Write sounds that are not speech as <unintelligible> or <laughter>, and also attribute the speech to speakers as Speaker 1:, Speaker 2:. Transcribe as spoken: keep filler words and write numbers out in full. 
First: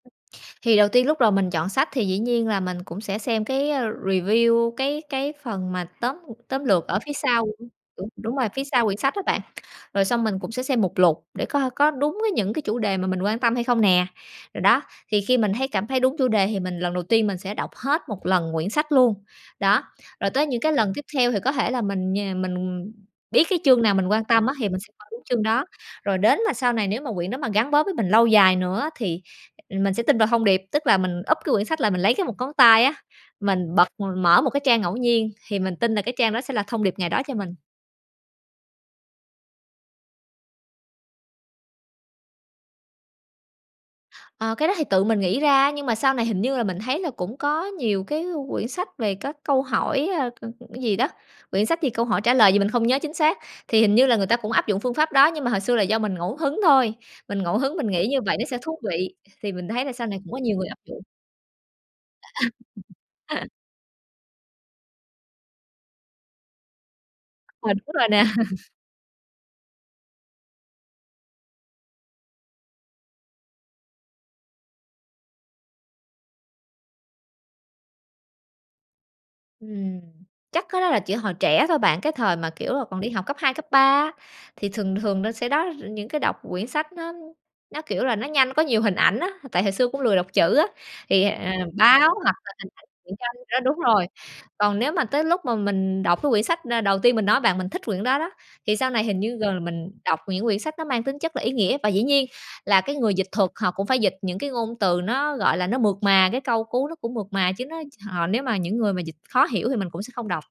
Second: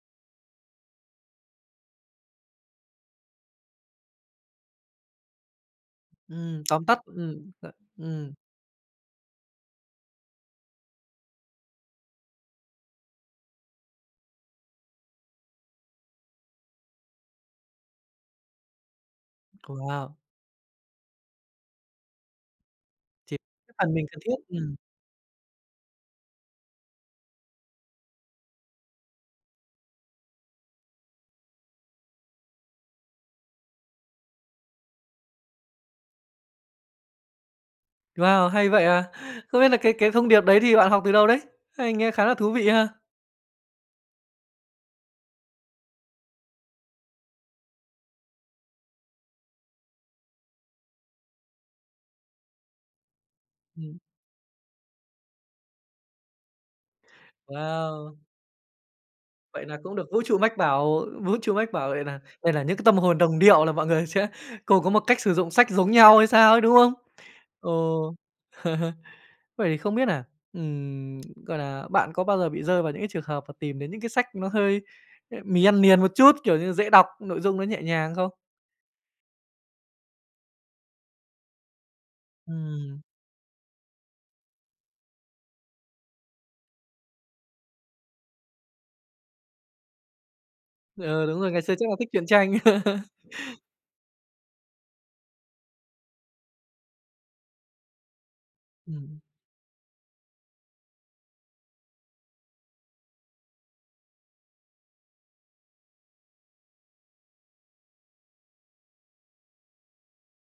Speaker 1: Thì đầu tiên lúc đầu mình chọn sách thì dĩ nhiên là mình cũng sẽ xem cái, ơ, review, cái cái phần mà tóm, ưm,
Speaker 2: Ừm,
Speaker 1: tóm
Speaker 2: tóm
Speaker 1: lược ở
Speaker 2: tắt,
Speaker 1: phía sau
Speaker 2: ừm,
Speaker 1: của
Speaker 2: ờ,
Speaker 1: của đúng,
Speaker 2: ừm.
Speaker 1: đúng rồi, phía sau quyển sách đó bạn, rồi xong mình cũng sẽ xem mục lục để có ha có đúng với những cái chủ đề mà mình quan tâm hay không nè. Rồi đó, thì khi mình thấy cảm thấy đúng chủ đề thì mình lần đầu tiên mình sẽ đọc hết một lần quyển sách luôn. Đó,
Speaker 2: Wow!
Speaker 1: rồi tới những cái lần tiếp theo thì có thể là mình nh mình, ừm, ừm,
Speaker 2: <unintelligible> cái
Speaker 1: biết cái chương
Speaker 2: phần
Speaker 1: nào
Speaker 2: mình
Speaker 1: mình
Speaker 2: cần
Speaker 1: quan
Speaker 2: thiết,
Speaker 1: tâm á thì
Speaker 2: ừm.
Speaker 1: mình sẽ coi đúng chương đó, rồi đến là sau này nếu mà quyển đó mà gắn bó với mình lâu dài nữa á, thì mình sẽ tin vào thông điệp. Tức là mình úp cái quyển sách lại mình lấy cái một ngón tay á, mình bật mở một cái trang ngẫu nhiên thì mình tin là cái trang đó sẽ là thông điệp ngày đó cho mình.
Speaker 2: Wow, hay vậy à! Không biết là cái cái thông điệp đấy thì bạn học từ đâu đấy? Hay, nghe khá là thú vị ha.
Speaker 1: Ờ, cái đó thì tự mình nghĩ ra, nhưng mà sau này hình như là mình thấy là cũng có nhiều cái quyển sách về các câu hỏi, ơ, ơ, cái gì đó, quyển sách gì câu hỏi trả lời gì mình không nhớ chính xác. Thì hình
Speaker 2: Ừm.
Speaker 1: như là người ta cũng áp dụng phương pháp đó, nhưng mà hồi xưa là do mình ngẫu hứng thôi, mình ngẫu hứng mình nghĩ
Speaker 2: Wow!
Speaker 1: như vậy nó sẽ thú vị, thì
Speaker 2: Vậy
Speaker 1: mình
Speaker 2: là
Speaker 1: thấy là
Speaker 2: cũng
Speaker 1: sau
Speaker 2: được
Speaker 1: này
Speaker 2: vũ
Speaker 1: cũng có
Speaker 2: trụ
Speaker 1: nhiều
Speaker 2: mách
Speaker 1: người áp dụng.
Speaker 2: bảo, vũ trụ mách bảo vậy nà đây là những cái tâm hồn
Speaker 1: À,
Speaker 2: đồng
Speaker 1: a, <unintelligible> <laughs>
Speaker 2: điệu là mọi người sẽ cù có một cách sử dụng sách giống nhau hay sao ấy, đúng không?
Speaker 1: <unintelligible> đúng rồi
Speaker 2: Ồ!
Speaker 1: nè. <chuckles>
Speaker 2: <chuckles> Vậy thì không biết nà, ừm, gọi là, bạn có bao giờ bị rơi vào những cái trường hợp mà tìm đến những cái sách nó hơi, ờ, mì ăn liền một chút, kiểu như, dễ đọc, nội dung nó nhẹ nhàng không?
Speaker 1: Ừm, chắc cái đó là chỉ hồi trẻ thôi bạn, cái thời mà, kiểu là, còn
Speaker 2: Ừm.
Speaker 1: đi học cấp hai, cấp ba á, thì thường thường nó sẽ đó r những cái đọc quyển sách nó nó, kiểu là, nó nhanh, có nhiều hình ảnh á, tại hồi xưa cũng lười đọc chữ á,
Speaker 2: Thì,
Speaker 1: thì,
Speaker 2: ừ,
Speaker 1: à,
Speaker 2: đúng rồi,
Speaker 1: à,
Speaker 2: ngày xưa chắc là
Speaker 1: báo
Speaker 2: thích truyện
Speaker 1: hoặc là
Speaker 2: tranh.
Speaker 1: <unintelligible>
Speaker 2: <laughs>
Speaker 1: truyện tranh, đó, đúng rồi. Còn nếu mà tới lúc mà mình đọc cái quyển sách na đầu tiên mình nói bạn mình thích quyển đó đó, thì sau
Speaker 2: Ừm,
Speaker 1: này hình
Speaker 2: ưm.
Speaker 1: như gần là mình đọc những quyển sách nó mang tính chất là ý nghĩa. Và dĩ nhiên là cái người dịch thuật họ cũng phải dịch những cái ngôn từ nó, gọi là, nó mượt mà, cái câu cú nó cũng mượt mà chứ nó họ nếu mà những người mà dịch khó hiểu thì mình cũng sẽ không đọc.